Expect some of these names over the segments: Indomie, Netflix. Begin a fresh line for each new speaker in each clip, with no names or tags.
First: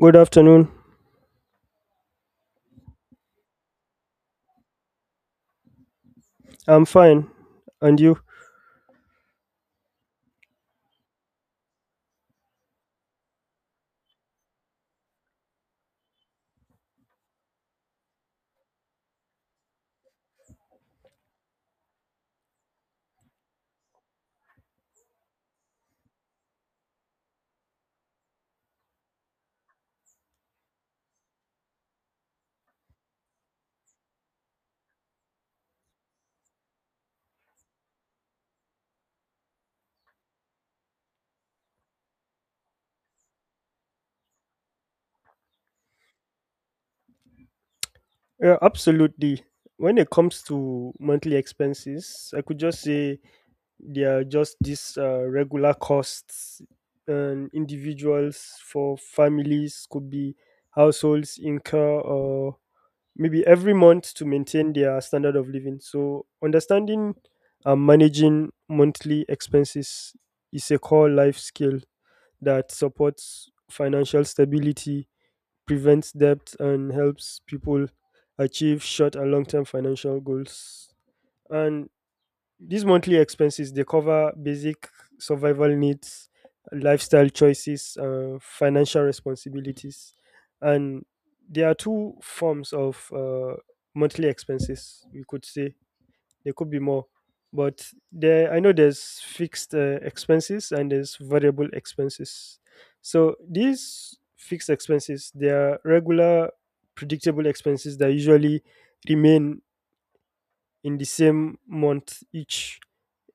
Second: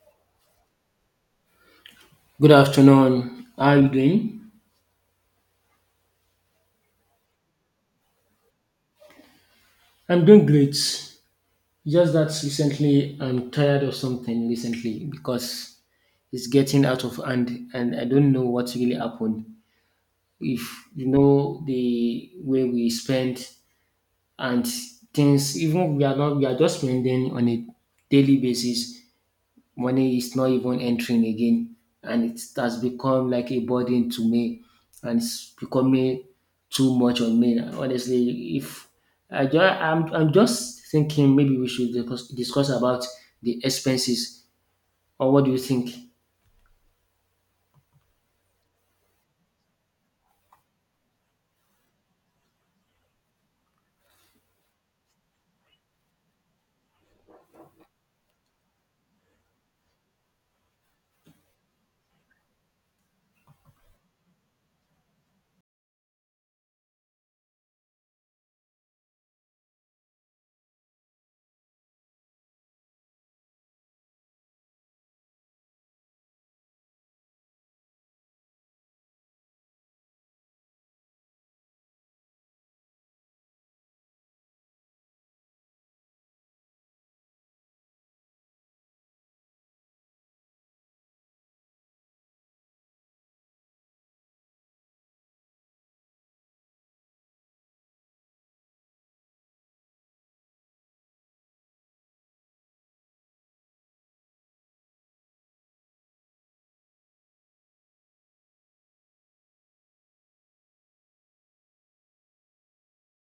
Good afternoon.
Good afternoon. How are you doing?
I'm fine. And you?
I'm doing great. Just that recently I'm tired of something recently because it's getting out of hand and I don't know what really happened. If you know the way we spend and things, even we are not we are just spending on a daily basis, money is not even entering again, and it has become like a burden to me and it's becoming too much on me honestly. If I just, I'm, I'm just thinking maybe we should discuss about the expenses, or what do you think?
Yeah, absolutely. When it comes to monthly expenses, I could just say they are just these regular costs and individuals for families could be households incur or maybe every month to maintain their standard of living. So understanding and managing monthly expenses is a core life skill that supports financial stability, prevents debt, and helps people achieve short and long term financial goals. And these monthly expenses, they cover basic survival needs, lifestyle choices, financial responsibilities, and there are two forms of monthly expenses, we could say there could be more, but there, I know there's fixed expenses and there's variable expenses. So these fixed expenses, they are regular, predictable expenses that usually remain in the same month each.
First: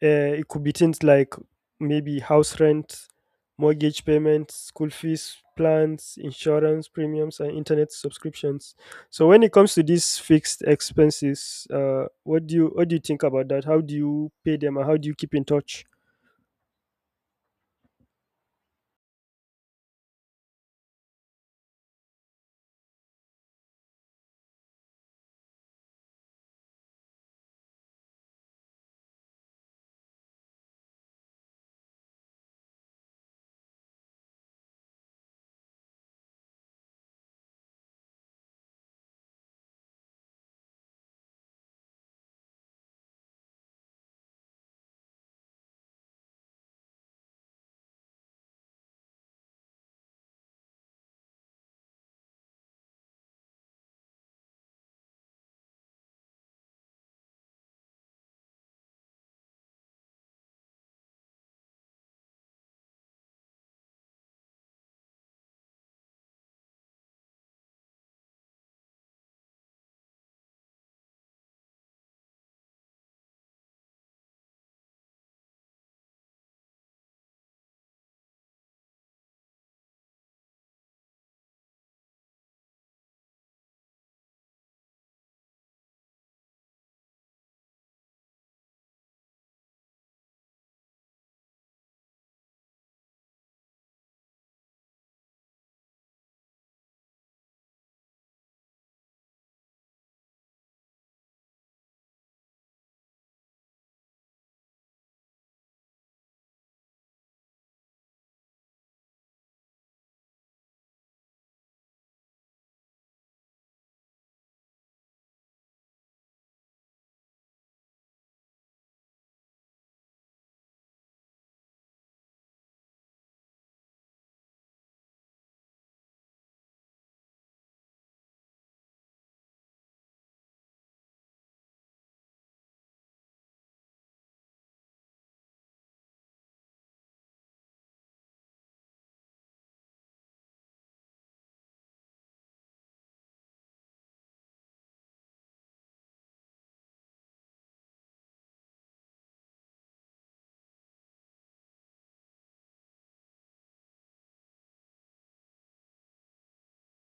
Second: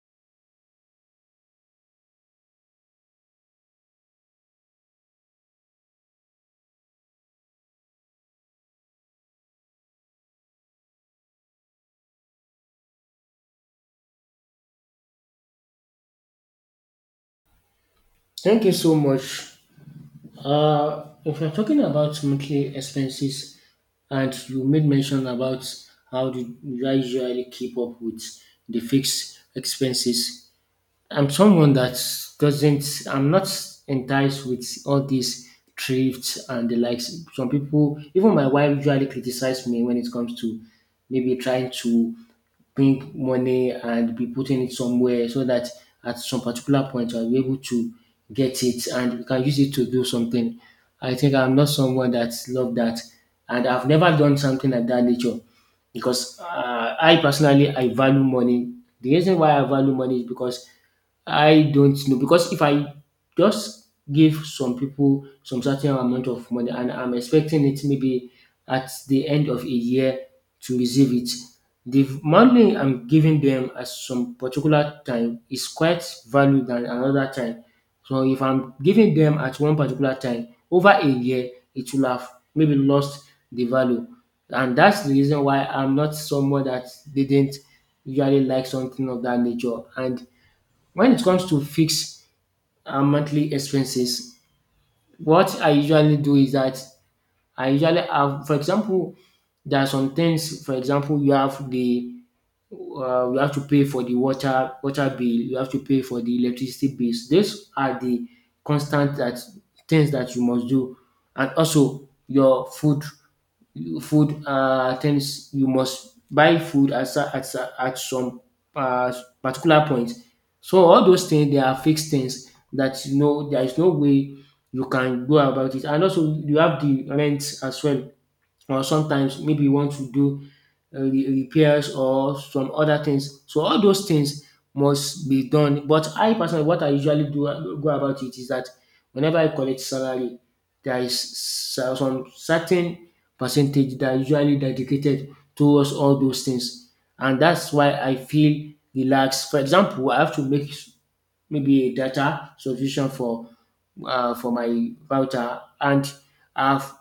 It could be things like maybe house rent, mortgage payments, school fees, plans, insurance premiums, and internet subscriptions. So when it comes to these fixed expenses, what do you think about that? How do you pay them, and how do you keep in touch?
Thank you so much. If you're talking about monthly expenses and you made mention about how do you usually keep up with the fixed expenses, I'm someone that doesn't, I'm not enticed with all these thrifts and the likes. Some people, even my wife, usually criticize me when it comes to maybe trying to bring money and be putting it somewhere so that at some particular point I'll be able to get it and we can use it to do something. I think I'm not someone that love that, and I've never done something of that nature because I personally I value money. The reason why I value money is because I don't know, because if I just give some people some certain amount of money and I'm expecting it maybe at the end of a year to receive it, the money I'm giving them at some particular time is quite valued than another time. So if I'm giving them at one particular time, over a year, it will have maybe lost the value. And that's the reason why I'm not someone that didn't usually like something of that nature. And when it comes to fixed monthly expenses, what I usually do is that I usually have, for example, there are some things. For example, you have the you have to pay for the water bill. You have to pay for the electricity bills. These are the constant that things that you must do, and also your food things. You must buy food at at some uh particular point. So all those things they are fixed things that you know there is no way you can go about it, and also you have the rent as well, or sometimes maybe you want to do repairs or some other things. So all those things must be done. But I personally, what I usually do go about it is that whenever I collect salary, there is some certain percentage that are usually dedicated towards all those things, and that's why I feel relaxed. For example, I have to make maybe a data solution for my router, and I've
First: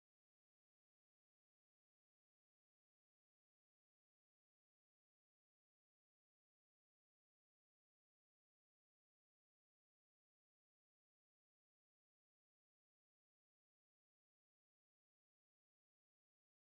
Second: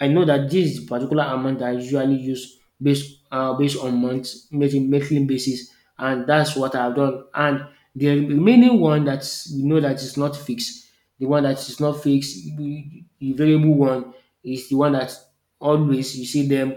I know that this is the particular amount that I usually use based based on months, maybe monthly basis, and that's what I've done. And the remaining one that you know that is not fixed, the one that is not fixed, the variable one is the one that always you see them.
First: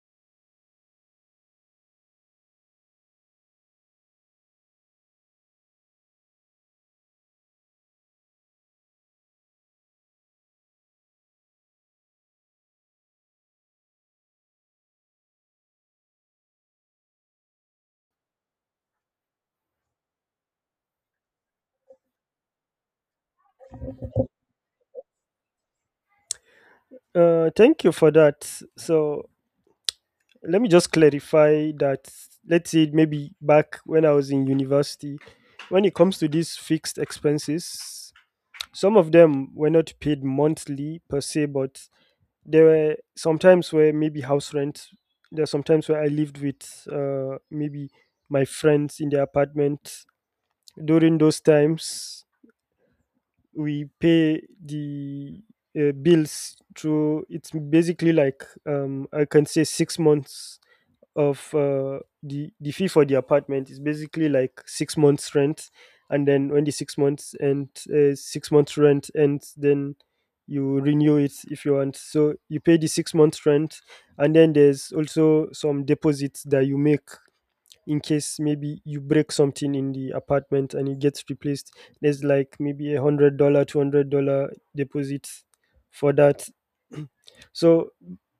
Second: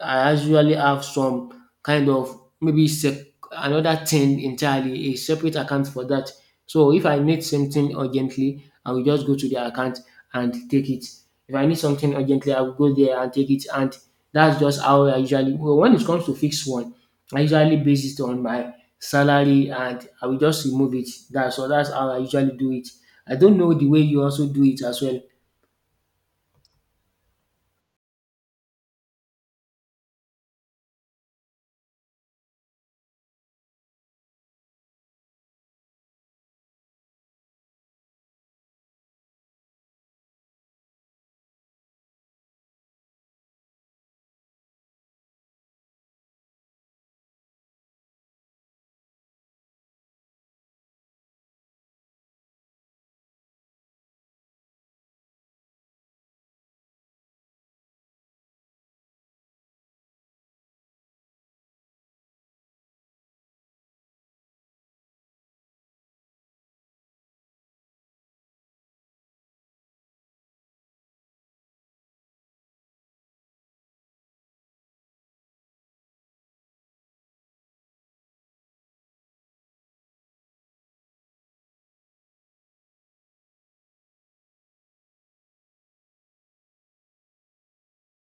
I usually have some kind of maybe another thing entirely, a separate account for that. So if I need something urgently, I will just go to the account and take it. If I need something urgently, I will go there and take it. And that's just how I usually, well, when it comes to fixed one, I usually base it on my salary and I will just remove it. That's so that's how I usually do it. I don't know the way you also do it as well.
Thank you for that. So let me just clarify that, let's say maybe back when I was in university, when it comes to these fixed expenses, some of them were not paid monthly per se, but there were sometimes where maybe house rent. There are sometimes where I lived with maybe my friends in their apartment. During those times, we pay the bills through. It's basically like I can say 6 months of the fee for the apartment is basically like 6 months rent, and then when the 6 months and 6 months rent ends, then you renew it if you want. So you pay the 6 months rent, and then there's also some deposits that you make in case maybe you break something in the apartment and it gets replaced. There's like maybe $100, $200 deposit for that. So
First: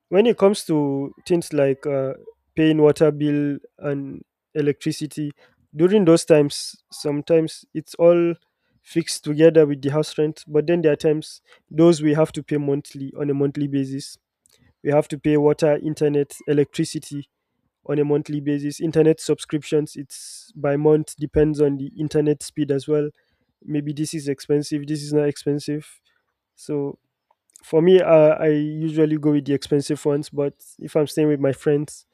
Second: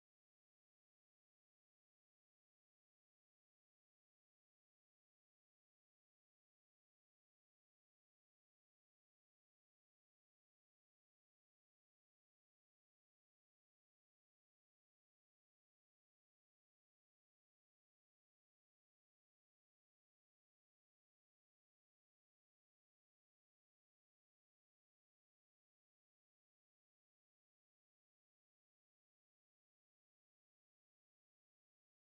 when it comes to things like paying water bill and electricity, during those times, sometimes it's all fixed together with the house rent. But then there are times those we have to pay monthly on a monthly basis. We have to pay water, internet, electricity on a monthly basis. Internet subscriptions, it's by month, depends on the internet speed as well. Maybe this is expensive, this is not expensive. So for me, I usually go with the expensive ones, but if I'm staying with my friends,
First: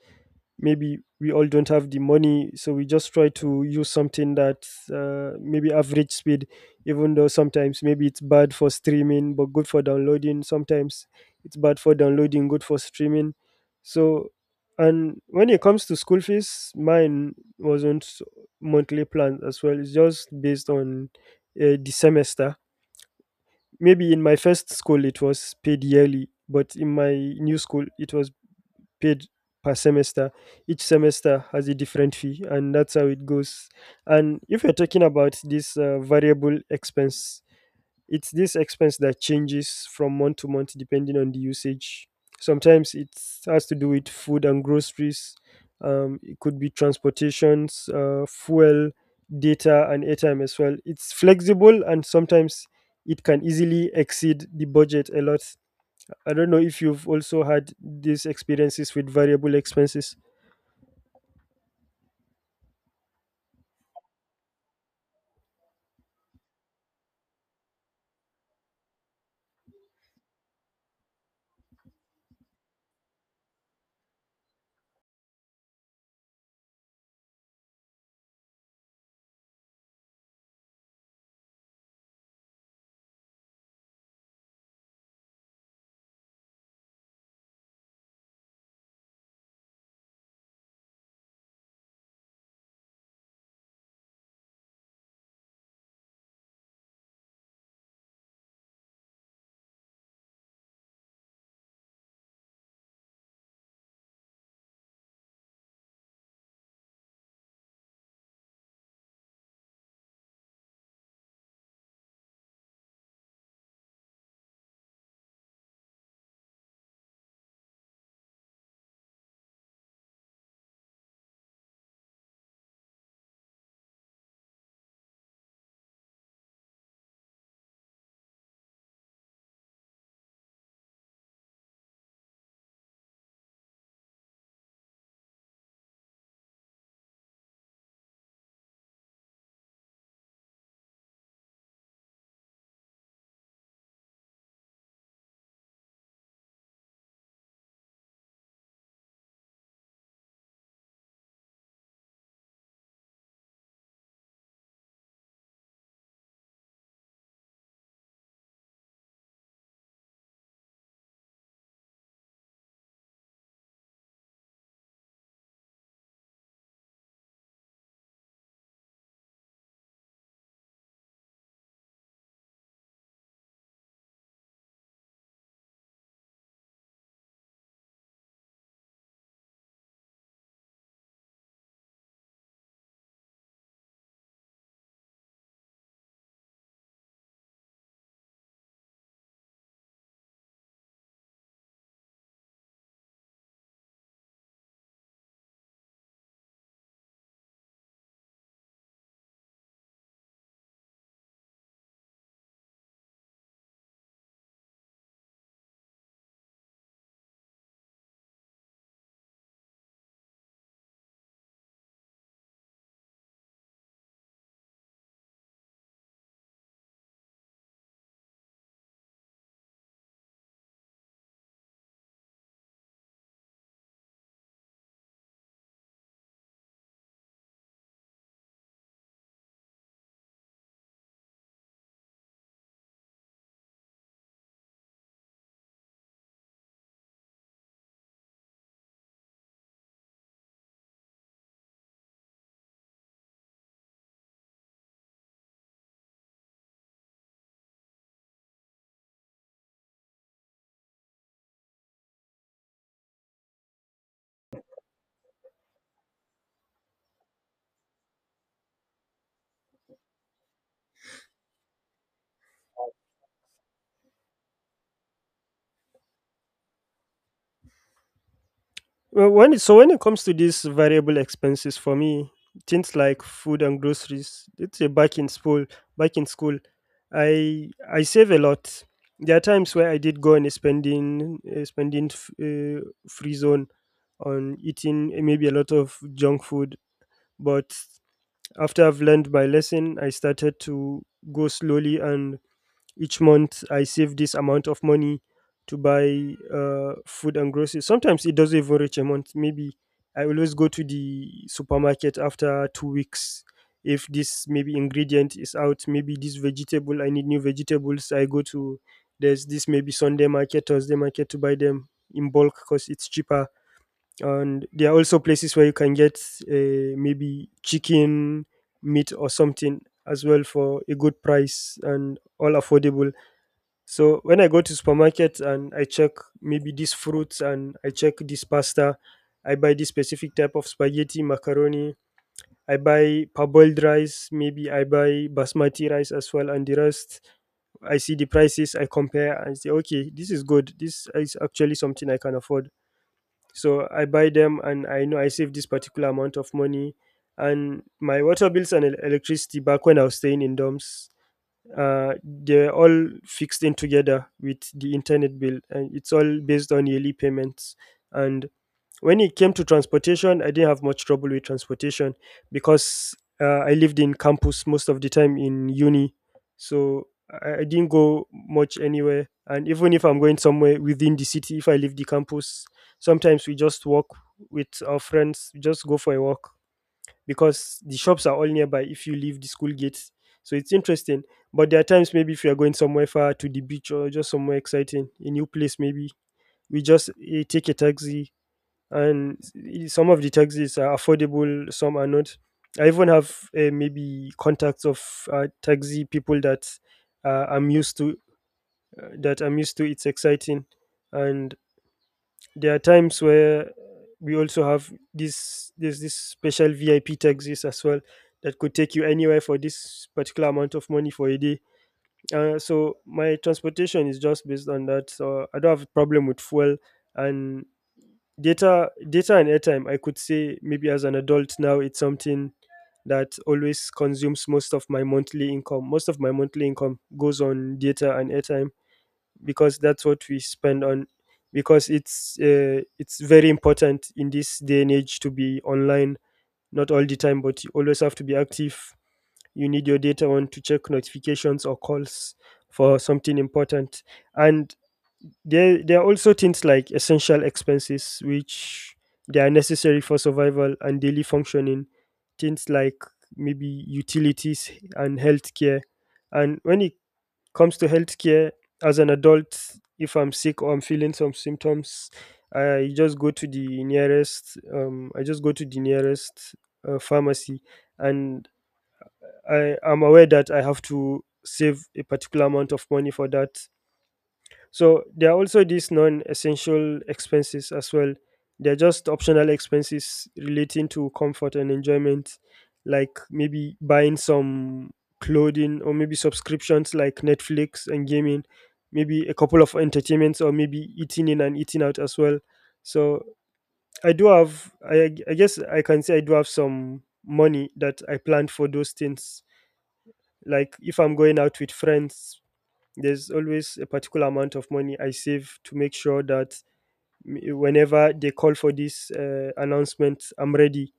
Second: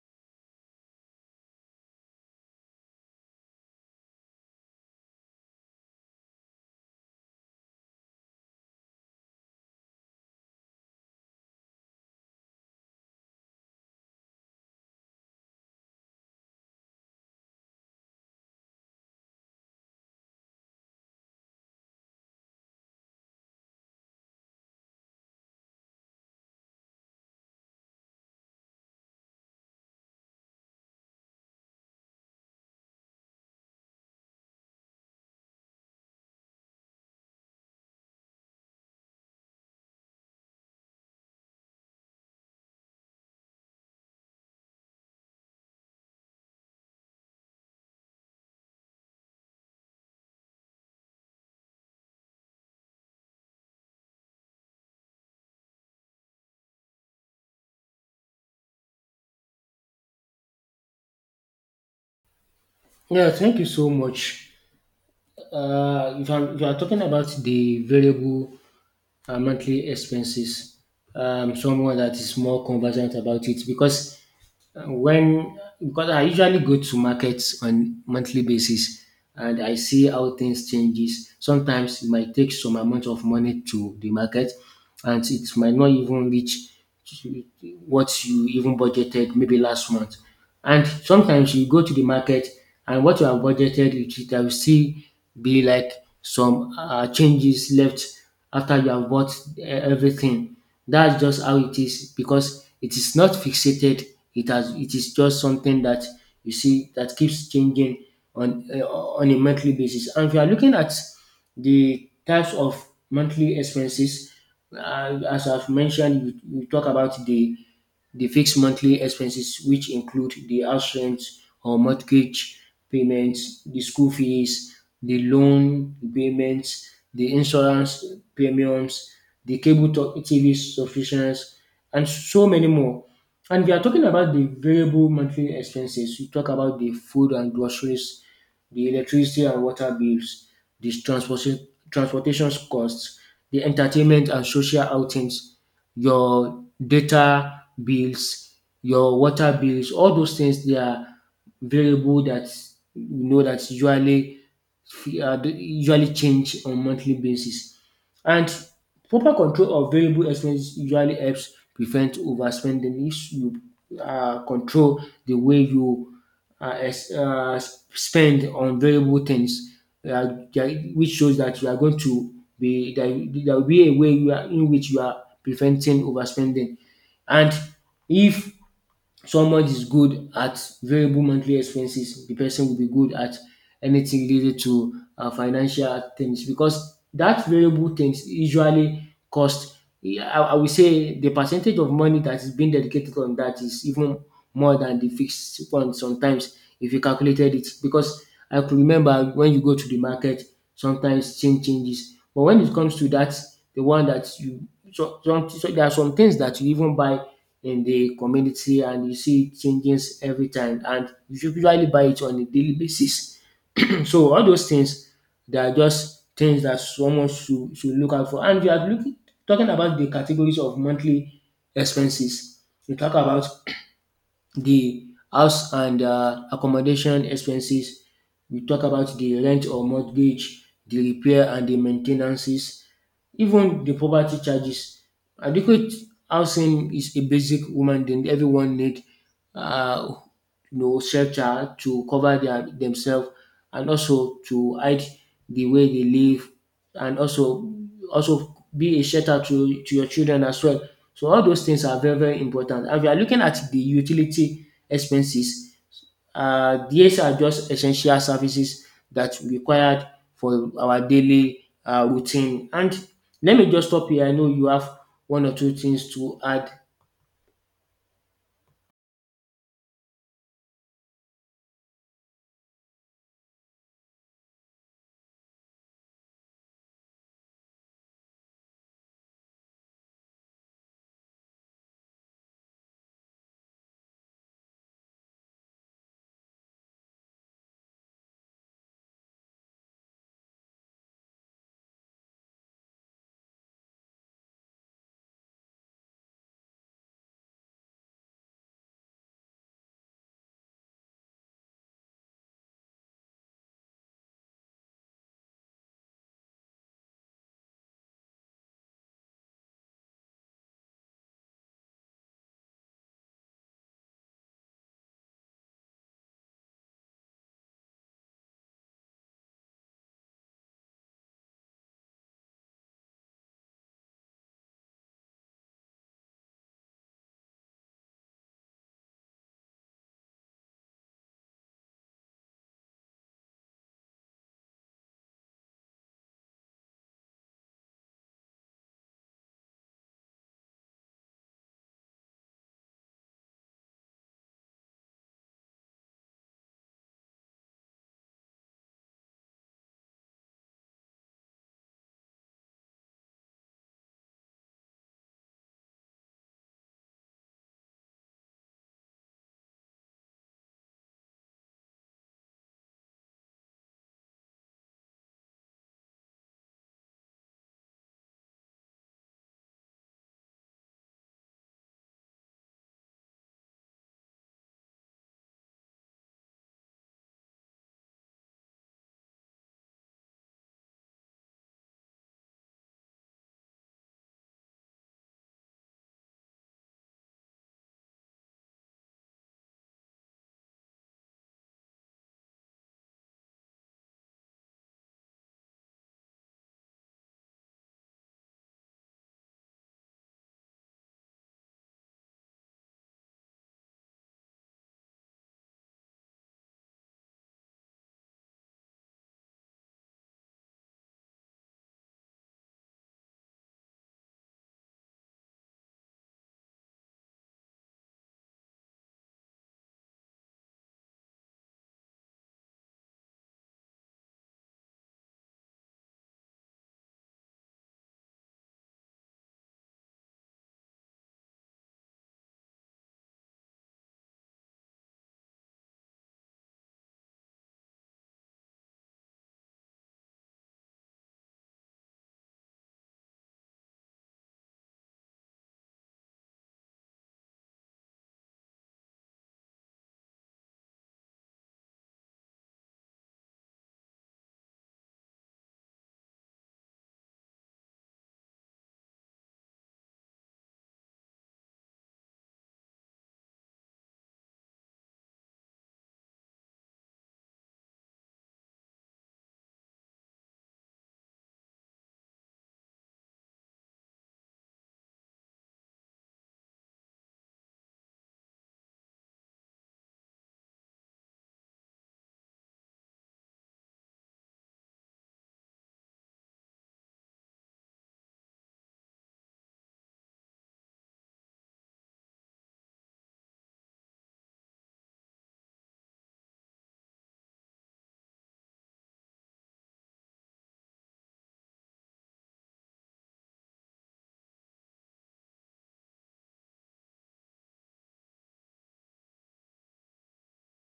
maybe we all don't have the money, so we just try to use something that maybe average speed, even though sometimes maybe it's bad for streaming but good for downloading. Sometimes it's bad for downloading, good for streaming. So, and when it comes to school fees, mine wasn't monthly plans as well. It's just based on the semester. Maybe in my first school it was paid yearly, but in my new school it was paid per semester. Each semester has a different fee, and that's how it goes. And if you're talking about this variable expense, it's this expense that changes from month to month depending on the usage. Sometimes it has to do with food and groceries. It could be transportations, fuel, data, and airtime as well. It's flexible and sometimes it can easily exceed the budget a lot. I don't know if you've also had these experiences with variable expenses.
Yeah, thank you so much. If you are talking about the variable monthly expenses, someone that is more conversant about it because when because I usually go to markets on monthly basis and I see how things changes. Sometimes it might take some amount of money to the market, and it might not even reach what you even budgeted maybe last month. And sometimes you go to the market and what you have budgeted, it there will still be like some changes left after you have bought everything. That's just how it is because it is not fixated. It has it is just something that you see that keeps changing on a monthly basis. And if you are looking at the types of monthly expenses, as I've mentioned, you talk about the fixed monthly expenses, which include the house rent or mortgage payments, the school fees, the loan payments, the insurance premiums, the cable TV subscriptions, and so many more. And we are talking about the variable monthly expenses. We talk about the food and groceries, the electricity and water bills, the transportation costs, the entertainment and social outings, your data bills, your water bills, all those things they are variable that you know that usually usually change on monthly basis. And proper control of variable expenses usually helps prevent overspending. If you control the way you uh, ex- uh, spend on variable things, uh, that- which shows that you are going to be there, there will be a way you are, in which you are preventing overspending. And if someone is good at variable monthly expenses, the person will be good at anything related to financial things, because that variable things usually cost, I will say the percentage of money that is being dedicated on that is even more than the fixed one sometimes if you calculated it. Because I could remember when you go to the market sometimes changes, but when it comes to that, the one that you some so there are some things that you even buy in the community and you see it changes every time and you should usually buy it on a daily basis. So all those things, they are just things that someone should look out for. And you are looking talking about the categories of monthly expenses. You talk about the house and accommodation expenses. We talk about the rent or mortgage, the repair and the maintenances, even the property charges. Adequate housing is a basic woman that everyone need. Uh, you know, shelter to cover their themselves and also to hide the way they live, and also also be a shelter to your children as well. So all those things are very, very important. And if you are looking at the utility expenses, these are just essential services that required for our daily routine. And let me just stop here. I know you have one or two things to add.
Well, when it, so when it comes to these variable expenses for me, things like food and groceries, let's say back in school, I save a lot. There are times where I did go on a spending free zone on eating maybe a lot of junk food, but after I've learned my lesson, I started to go slowly and each month I save this amount of money to buy food and groceries. Sometimes it doesn't even reach a month. Maybe I always go to the supermarket after 2 weeks. If this maybe ingredient is out, maybe this vegetable, I need new vegetables. I go to, there's this maybe Sunday market, Thursday market, to buy them in bulk because it's cheaper. And there are also places where you can get maybe chicken, meat, or something as well for a good price and all affordable. So when I go to supermarket and I check maybe these fruits and I check this pasta, I buy this specific type of spaghetti, macaroni, I buy parboiled rice, maybe I buy basmati rice as well, and the rest, I see the prices, I compare and say, okay, this is good. This is actually something I can afford. So I buy them and I know I save this particular amount of money. And my water bills and el- electricity back when I was staying in dorms, they're all fixed in together with the internet bill and it's all based on yearly payments. And when it came to transportation, I didn't have much trouble with transportation because I lived in campus most of the time in uni, so I didn't go much anywhere, and even if I'm going somewhere within the city, if I leave the campus, sometimes we just walk with our friends, we just go for a walk because the shops are all nearby if you leave the school gates. So it's interesting. But there are times maybe if you are going somewhere far, to the beach or just somewhere exciting, a new place maybe, we just take a taxi. And some of the taxis are affordable, some are not. I even have maybe contacts of taxi people that I'm used to. That I'm used to. It's exciting, and there are times where we also have this special VIP taxis as well that could take you anywhere for this particular amount of money for a day. So my transportation is just based on that. So I don't have a problem with fuel. And data and airtime, I could say maybe as an adult now it's something that always consumes most of my monthly income. Most of my monthly income goes on data and airtime because that's what we spend on, because it's very important in this day and age to be online, not all the time but you always have to be active, you need your data on to check notifications or calls for something important. And there are also things like essential expenses which they are necessary for survival and daily functioning, things like maybe utilities and healthcare. And when it comes to healthcare as an adult, if I'm sick or I'm feeling some symptoms, I just go to the nearest. I just go to the nearest pharmacy, and I am aware that I have to save a particular amount of money for that. So there are also these non-essential expenses as well. They're just optional expenses relating to comfort and enjoyment, like maybe buying some clothing or maybe subscriptions like Netflix and gaming, maybe a couple of entertainments or maybe eating in and eating out as well. So I do have, I guess I can say I do have some money that I planned for those things. Like if I'm going out with friends, there's always a particular amount of money I save to make sure that whenever they call for this announcement, I'm ready,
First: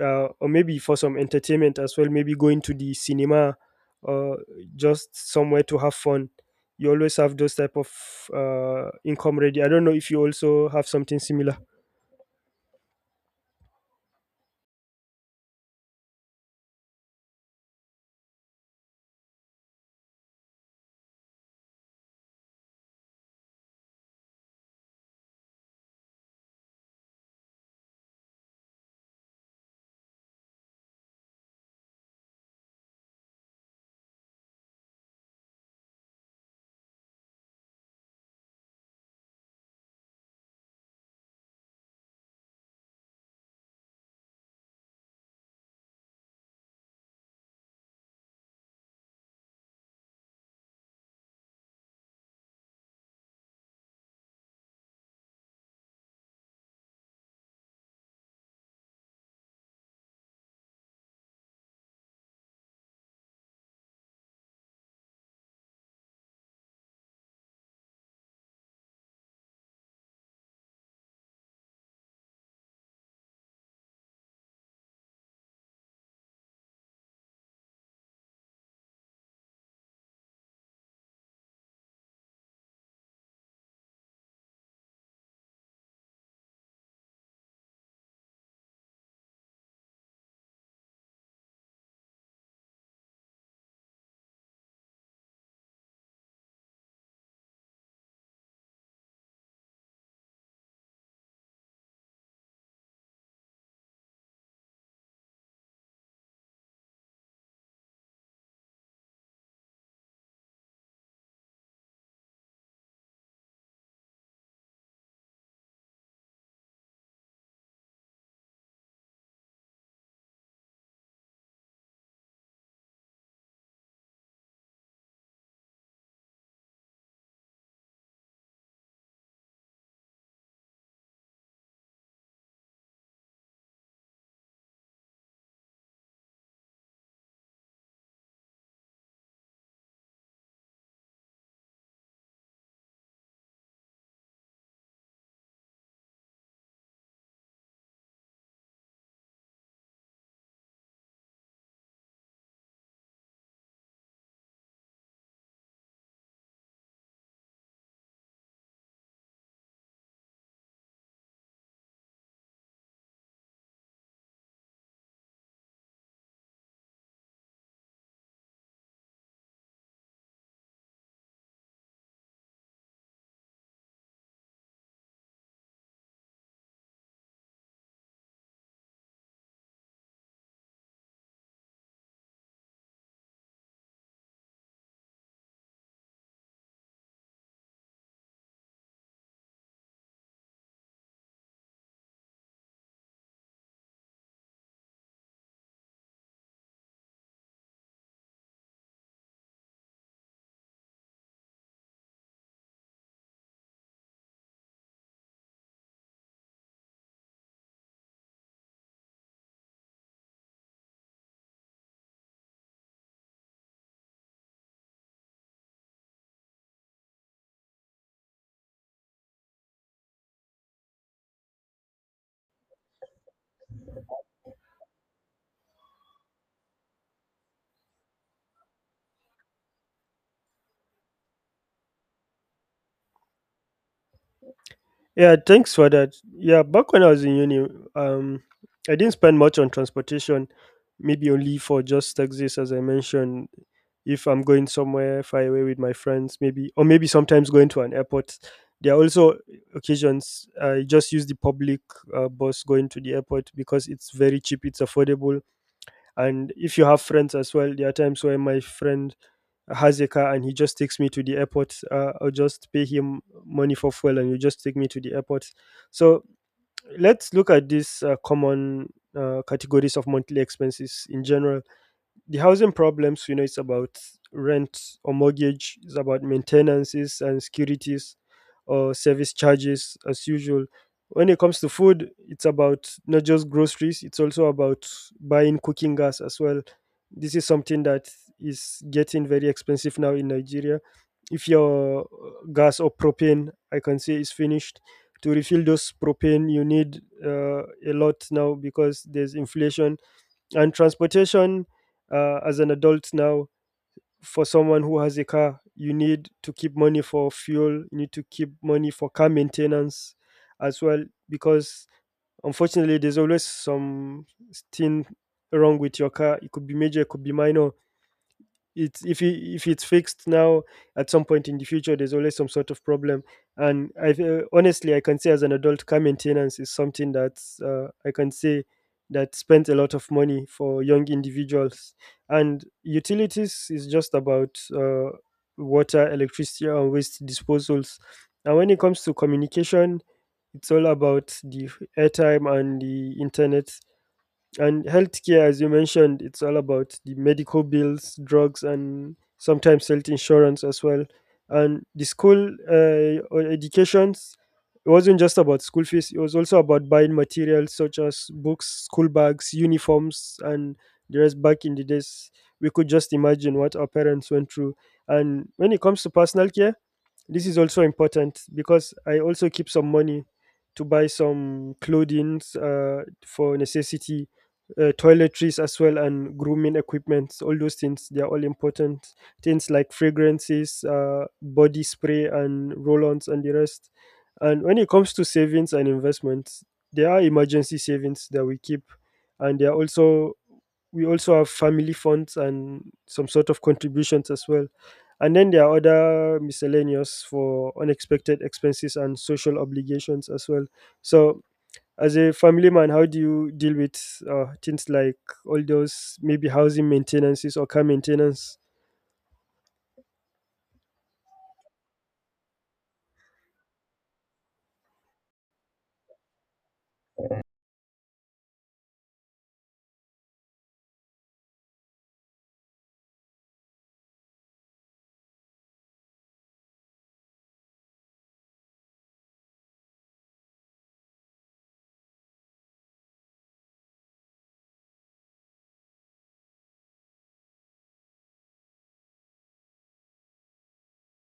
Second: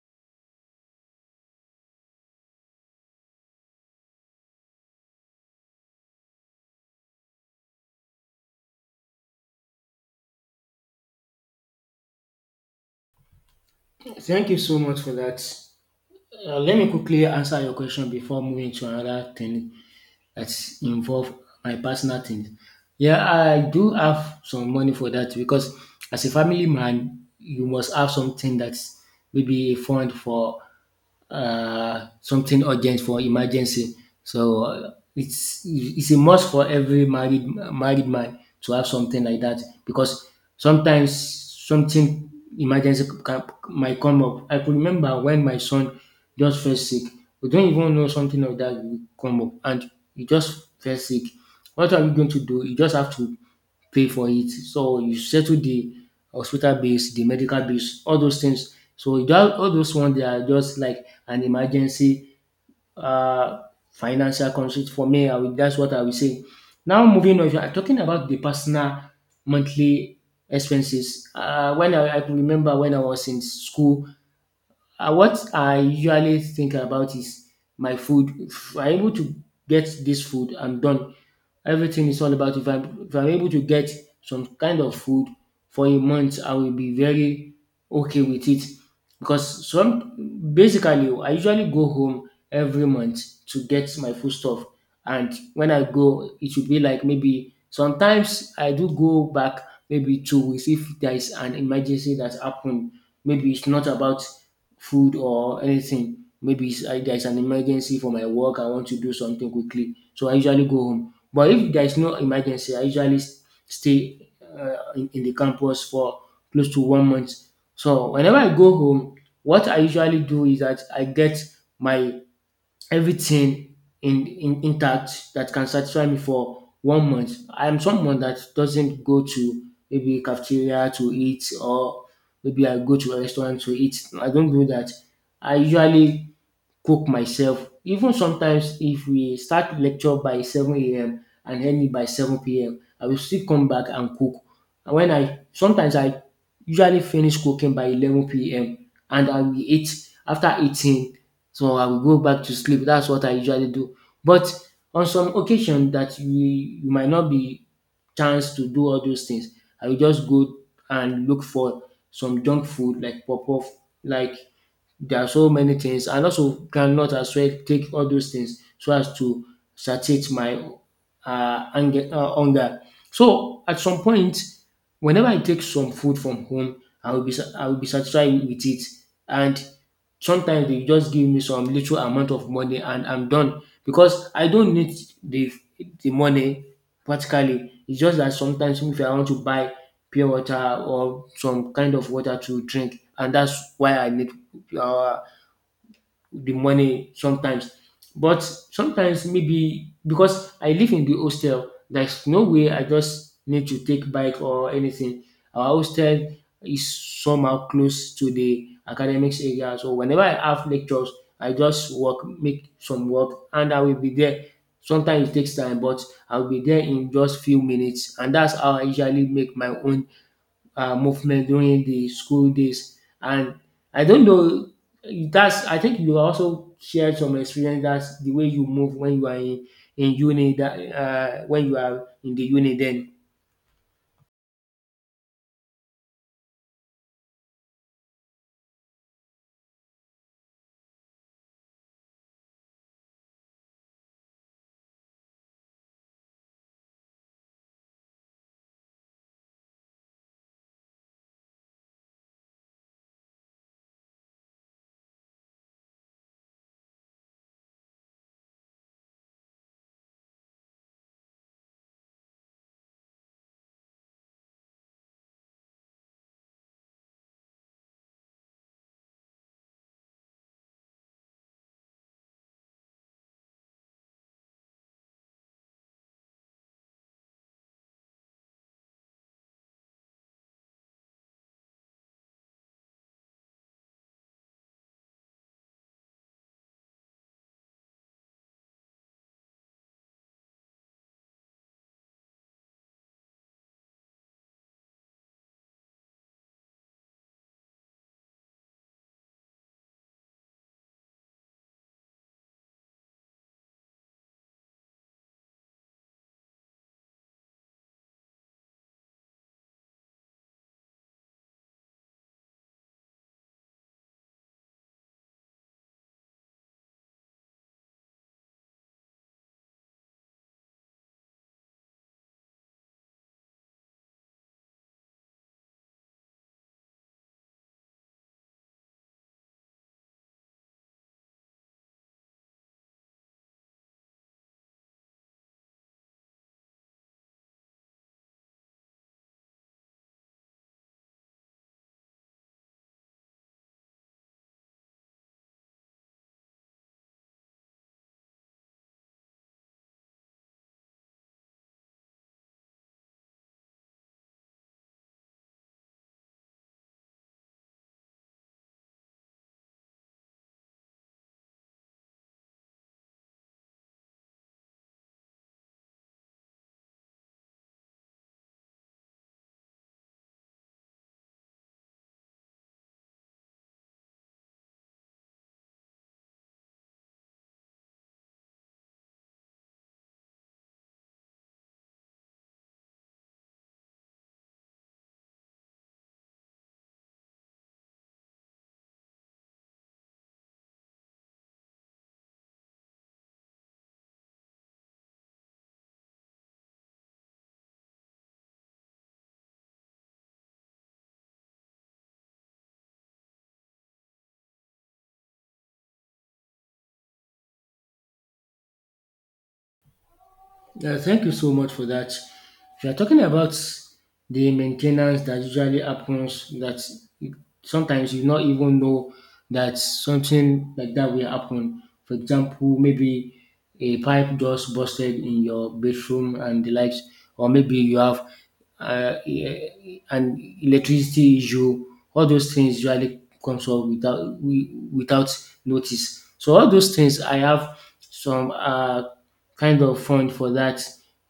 or maybe for some entertainment as well, maybe going to the cinema or just somewhere to have fun. You always have those type of income ready. I don't know if you also have something similar.
Thank you so much for that. Let me quickly answer your question before moving to another thing that's involve my personal things. Yeah, I do have some money for that because as a family man, you must have something that's maybe a fund for something urgent for emergency. So it's a must for every married man to have something like that, because sometimes something emergency can, might come up. I could remember when my son just fell sick. We don't even know something like that will come up, and he just fell sick. What are we going to do? You just have to pay for it. So you settle the hospital bills, the medical bills, all those things. So that all those ones they are just like an emergency uh, financial constraint for me. I will, that's what I will say. Now moving on, if you are talking about the personal monthly expenses. I can remember when I was in school, what I usually think about is my food. If I'm able to get this food, I'm done. Everything is all about if if I'm able to get some kind of food for a month, I will be very okay with it. Because some basically, I usually go home every month to get my food stuff. And when I go, it should be like maybe sometimes I do go back maybe 2 weeks if there is an emergency that happened. Maybe it's not about food or anything. Maybe there's an emergency for my work, I want to do something quickly. So I usually go home. But if there's no emergency, I usually stay in the campus for close to 1 month. So whenever I go home, what I usually do is that I get my everything in intact that can satisfy me for 1 month. I'm someone that doesn't go to maybe cafeteria to eat or maybe I go to a restaurant to eat. I don't do that. I usually cook myself. Even sometimes if we start lecture by 7 a.m. And end it by 7 p.m., I will still come back and cook. And when I sometimes I usually finish cooking by 11 p.m. and I will eat after eating. So I will go back to sleep. That's what I usually do. But on some occasion that you might not be chance to do all those things, I will just go and look for some junk food like pop-off, like there are so many things and also cannot as well take all those things so as to satiate my hunger. So at some point, whenever I take some food from home, I will be satisfied with it. And sometimes they just give me some little amount of money and I'm done because I don't need the the money practically. It's just that sometimes if I want to buy pure water or some kind of water to drink, and that's why I need uh, the money sometimes. But sometimes maybe because I live in the hostel, there's no way I just need to take bike or anything. Our hostel is somehow close to the academics area. So whenever I have lectures, I just work, make some work, and I will be there. Sometimes it takes time, but I'll be there in just few minutes, and that's how I usually make my own movement during the school days. And I don't know, that's, I think you also shared some experience that's the way you move when you are in uni, that, when you are in the uni then.
Yeah, thanks for that. Yeah, back when I was in uni, um, I didn't spend much on transportation, maybe only for just taxis, as I mentioned. If I'm going somewhere far away with my friends, maybe, or maybe sometimes going to an airport. There are also occasions I just use the public bus going to the airport because it's very cheap, it's affordable, and if you have friends as well, there are times where my friend has a car and he just takes me to the airport. I'll just pay him money for fuel and you just take me to the airport. So let's look at these common categories of monthly expenses in general. The housing problems, you know, it's about rent or mortgage, it's about maintenances and securities, or service charges as usual. When it comes to food, it's about not just groceries, it's also about buying cooking gas as well. This is something that is getting very expensive now in Nigeria. If your gas or propane, I can say, is finished, to refill those propane you need a lot now because there's inflation. And transportation, as an adult now, for someone who has a car, you need to keep money for fuel, you need to keep money for car maintenance as well, because unfortunately, there's always some thing wrong with your car. It could be major, it could be minor. It's if it, if it's fixed now, at some point in the future there's always some sort of problem. And I honestly, I can say as an adult, car maintenance is something that's I can say that spends a lot of money for young individuals. And utilities is just about water, electricity, and waste disposals. And when it comes to communication, it's all about the airtime and the internet. And healthcare, as you mentioned, it's all about the medical bills, drugs, and sometimes health insurance as well. And the school or educations, it wasn't just about school fees, it was also about buying materials such as books, school bags, uniforms, and the rest back in the days. We could just imagine what our parents went through. And when it comes to personal care, this is also important because I also keep some money to buy some clothing for necessity, toiletries as well, and grooming equipment. All those things, they are all important. Things like fragrances, body spray, and roll ons, and the rest. And when it comes to savings and investments, there are emergency savings that we keep, and there are also, we also have family funds and some sort of contributions as well. And then there are other miscellaneous for unexpected expenses and social obligations as well. So, as a family man, how do you deal with things like all those maybe housing maintenances or car maintenance?
Yeah, thank you so much for that. If you're talking about the maintenance that usually happens, that you- sometimes you not even know that something like that will happen. For example, maybe a pipe just busted in your bedroom and the likes, or maybe you have e- and electricity issue, all those things usually comes up without notice. So all those things, I have some kind of fund for that.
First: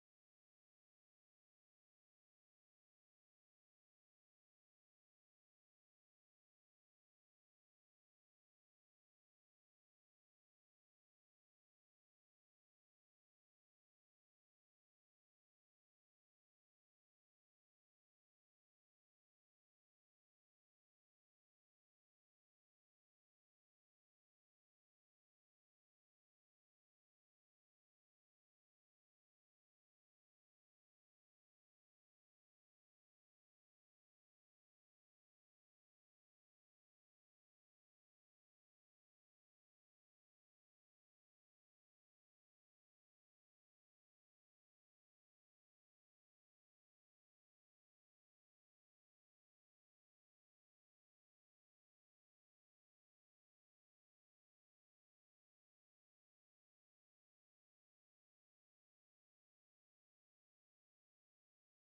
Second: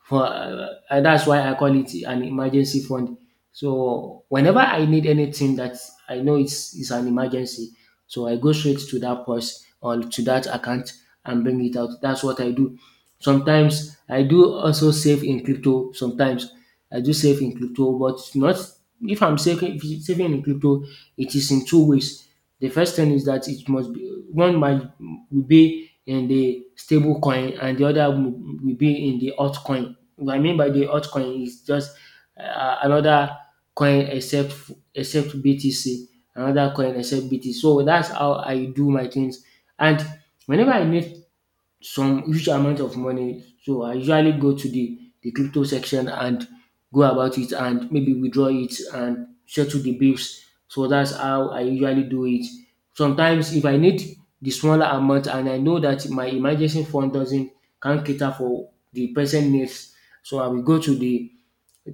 For That's why I call it an emergency fund. So whenever I need anything that I know it's is an emergency, so I go straight to that post or to that account and bring it out. That's what I do. Sometimes I do also save in crypto. Sometimes I do save in crypto, but not if it's saving in crypto, it is in two ways. The first thing is that it must be one might will be in the stable coin and the other will be in the altcoin. What I mean by the altcoin is just another coin except BTC, another coin except BTC. So that's how I do my things. And whenever I need some huge amount of money. So I usually go to the crypto section and go about it and maybe withdraw it and settle the bills. So that's how I usually do it. Sometimes if I need the smaller amount and I know that my emergency fund doesn't can't cater for the present needs, so I will go to the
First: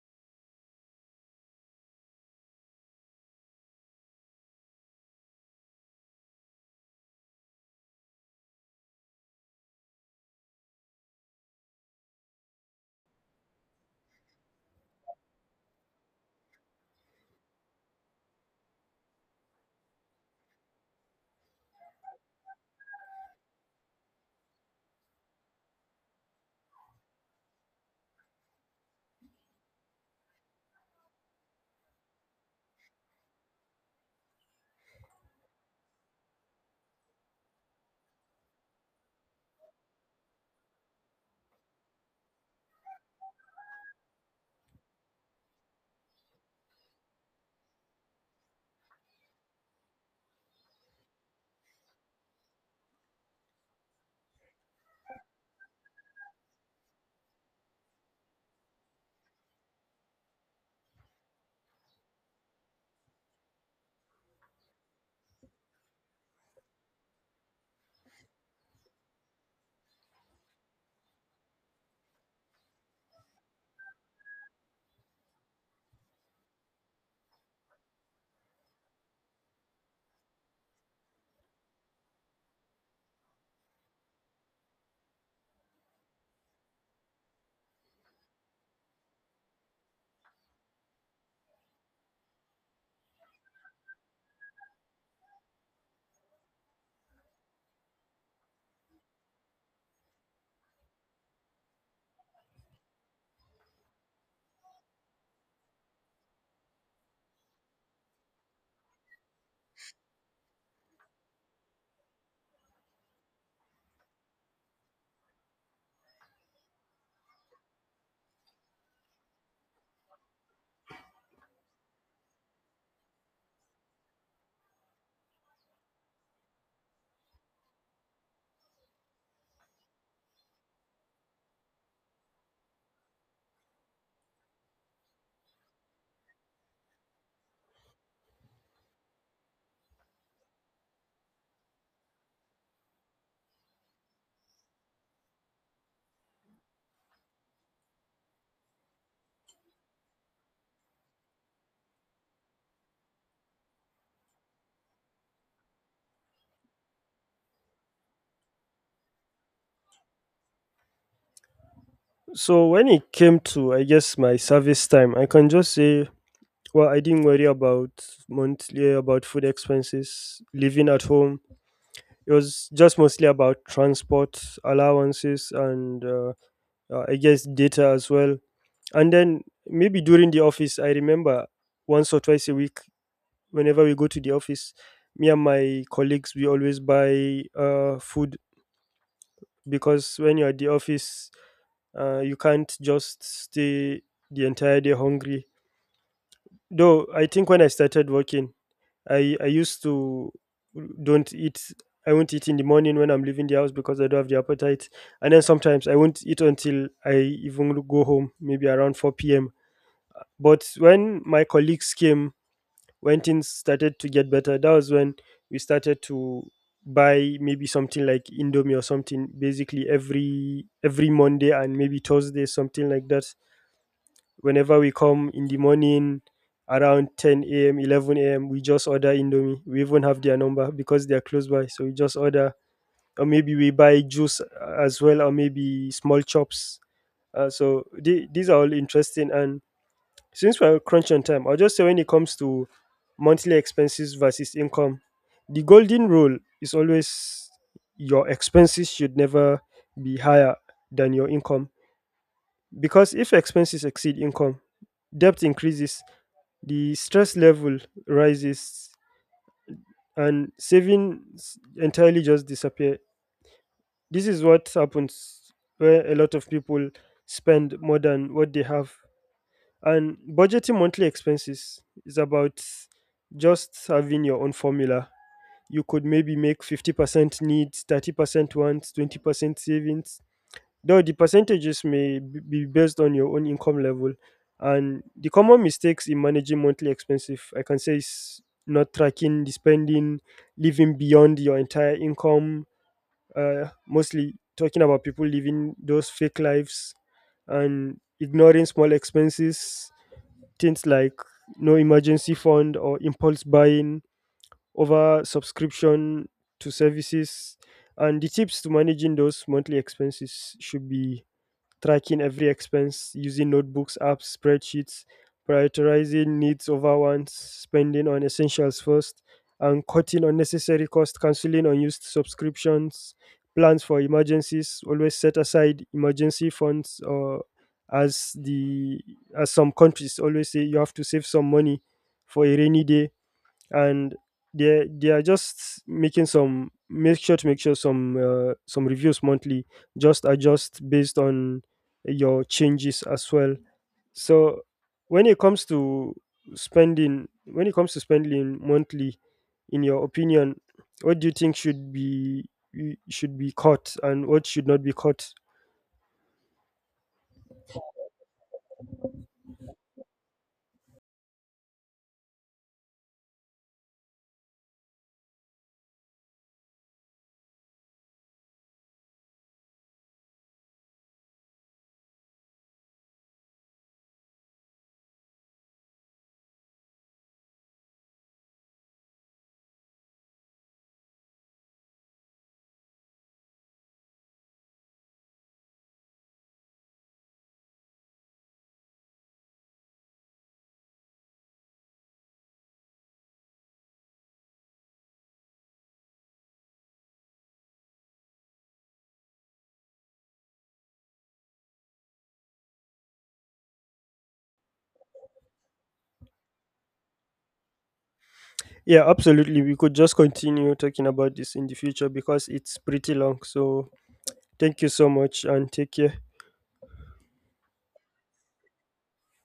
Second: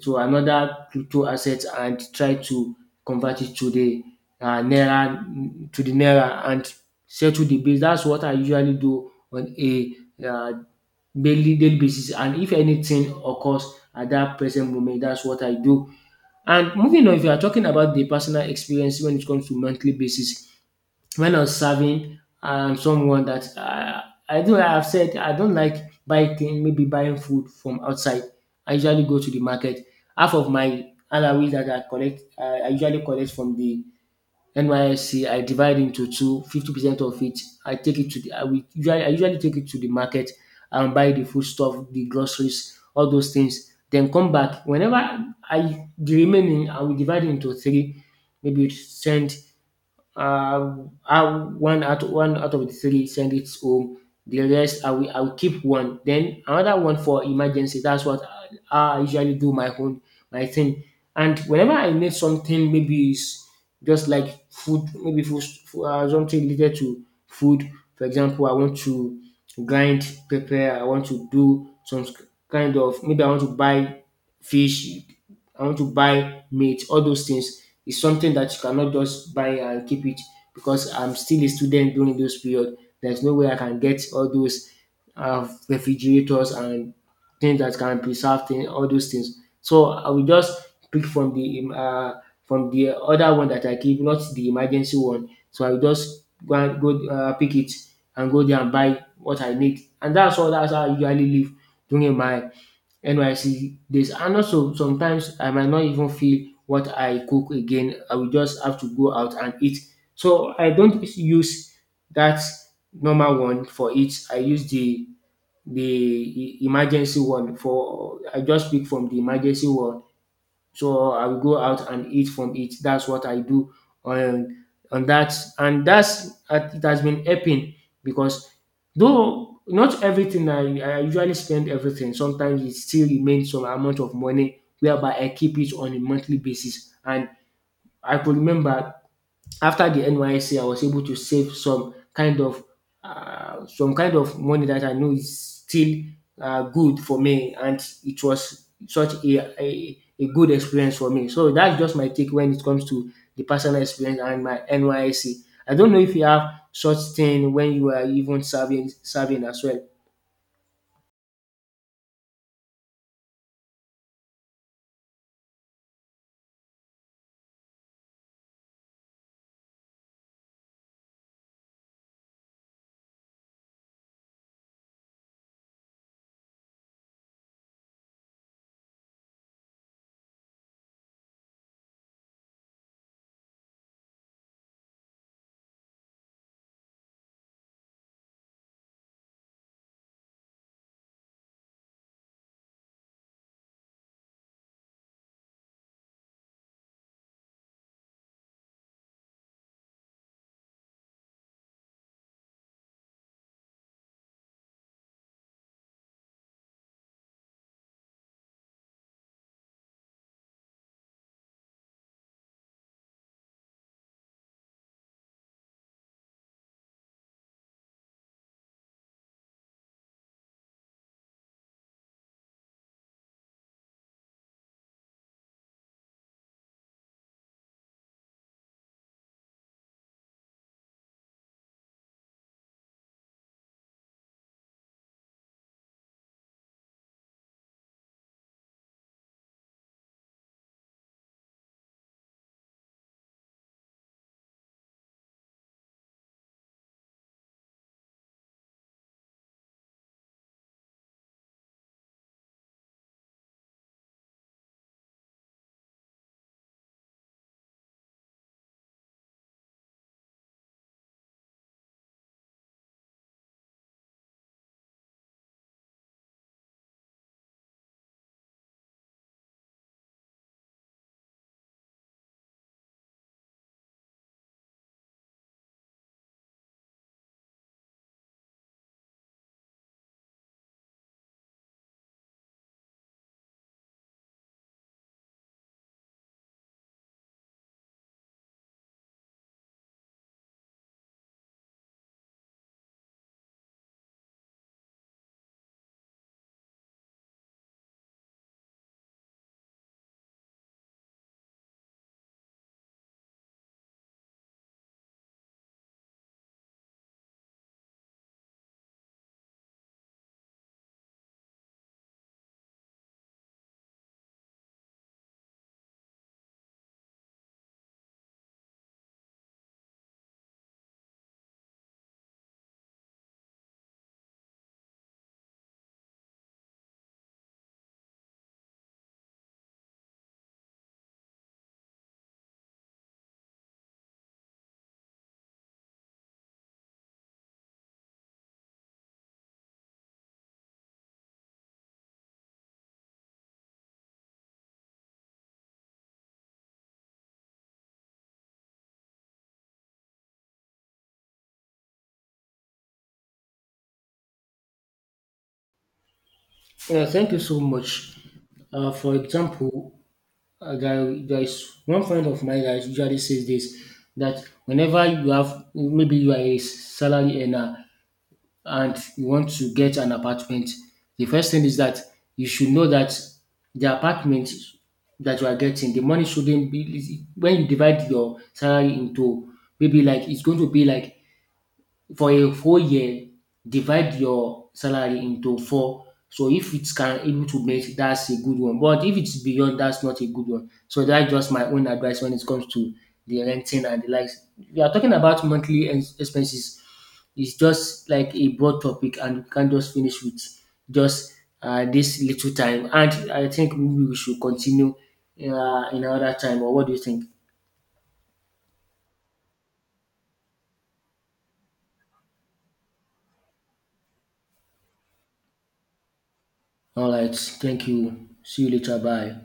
to another crypto asset and try to convert it to the naira to the naira and settle the base. That's what I usually do on a uh, daily basis. And if anything occurs at that present moment, that's what I do. And moving on, if you are talking about the personal experience when it comes to monthly basis, when I was serving someone that I've said I don't like biking, maybe buying food from outside. I usually go to the market. Half of my allowance that I usually collect from the NYSC, I divide into two, 50% of it. I usually take it to the market and buy the food stuff, the groceries, all those things. Then come back. The remaining, I will divide it into three. Maybe send uh, I one out of the three, send it home. The rest I will keep one. Then another one for emergency. That's what I usually do my thing. And whenever I need something, maybe it's just like food, maybe food, something related to food. For example, I want to grind pepper. I want to do some kind of maybe I want to buy fish, I want to buy meat, all those things. It's something that you cannot just buy and keep it because I'm still a student during those period. There's no way I can get all those refrigerators and things that can preserve things, all those things. So I will just pick from the other one that I keep, not the emergency one. So I will just go pick it and go there and buy what I need. And that's all. That's how I usually live during my NYC days, and also sometimes I might not even feel what I cook again. I will just have to go out and eat. So I don't use that normal one for it. I use the e- emergency one for I just pick from the emergency one so I will go out and eat from it. That's what I do on on that, and that's and it has been helping because though not everything, I usually spend everything. Sometimes it still remains some amount of money whereby I keep it on a monthly basis. And I could remember after the NYSC, I was able to save some kind of money that I know is still good for me, and it was such a good experience for me. So that's just my take when it comes to the personal experience and my NYSC. I don't know if you have such thing when you are even serving as well.
So, when it came to, I guess, my service time, I can just say, well, I didn't worry about monthly, about food expenses, living at home. It was just mostly about transport allowances and I guess data as well. And then maybe during the office, I remember once or twice a week, whenever we go to the office, me and my colleagues, we always buy food because when you're at the office, you can't just stay the entire day hungry. Though I think when I started working, I used to don't eat. I won't eat in the morning when I'm leaving the house because I don't have the appetite. And then sometimes I won't eat until I even go home, maybe around 4 p.m. But when my colleagues came, when things started to get better, that was when we started to buy maybe something like Indomie or something basically every Monday and maybe Thursday, something like that. Whenever we come in the morning around 10 a.m., 11 a.m., we just order Indomie. We even have their number because they are close by. So we just order, or maybe we buy juice as well, or maybe small chops. So these are all interesting, and since we're crunch on time, I'll just say when it comes to monthly expenses versus income, the golden rule is always your expenses should never be higher than your income. Because if expenses exceed income, debt increases, the stress level rises, and savings entirely just disappear. This is what happens where a lot of people spend more than what they have. And budgeting monthly expenses is about just having your own formula. You could maybe make 50% needs, 30% wants, 20% savings. Though the percentages may be based on your own income level. And the common mistakes in managing monthly expenses, I can say, is not tracking the spending, living beyond your entire income, mostly talking about people living those fake lives and ignoring small expenses, things like no emergency fund or impulse buying, over subscription to services. And the tips to managing those monthly expenses should be tracking every expense using notebooks, apps, spreadsheets, prioritizing needs over wants, spending on essentials first, and cutting unnecessary costs, canceling unused subscriptions, plans for emergencies, always set aside emergency funds. Or as the, as some countries always say, you have to save some money for a rainy day. And they are just making some, make sure some reviews monthly, just adjust based on your changes as well. So, when it comes to when it comes to spending monthly, in your opinion, what do you think should be, should be caught and what should not be caught?
Yeah, thank you so much. For example, a guy, there is one friend of mine that usually says this, that whenever you have, maybe you are a salary earner and you want to get an apartment, the first thing is that you should know that the apartment that you are getting, the money shouldn't be, when you divide your salary into, maybe like it's going to be like for a whole year, divide your salary into four. So if it's can able to make, that's a good one. But if it's beyond, that's not a good one. So that's just my own advice when it comes to the renting and the likes. We are talking about monthly expenses. It's just like a broad topic, and we can't just finish with just this little time. And I think maybe we should continue in another time. Or what do you think?
Yeah, absolutely, we could just continue talking about this in the future because it's pretty long. So thank you so much and take care.
All right. Thank you. See you later. Bye.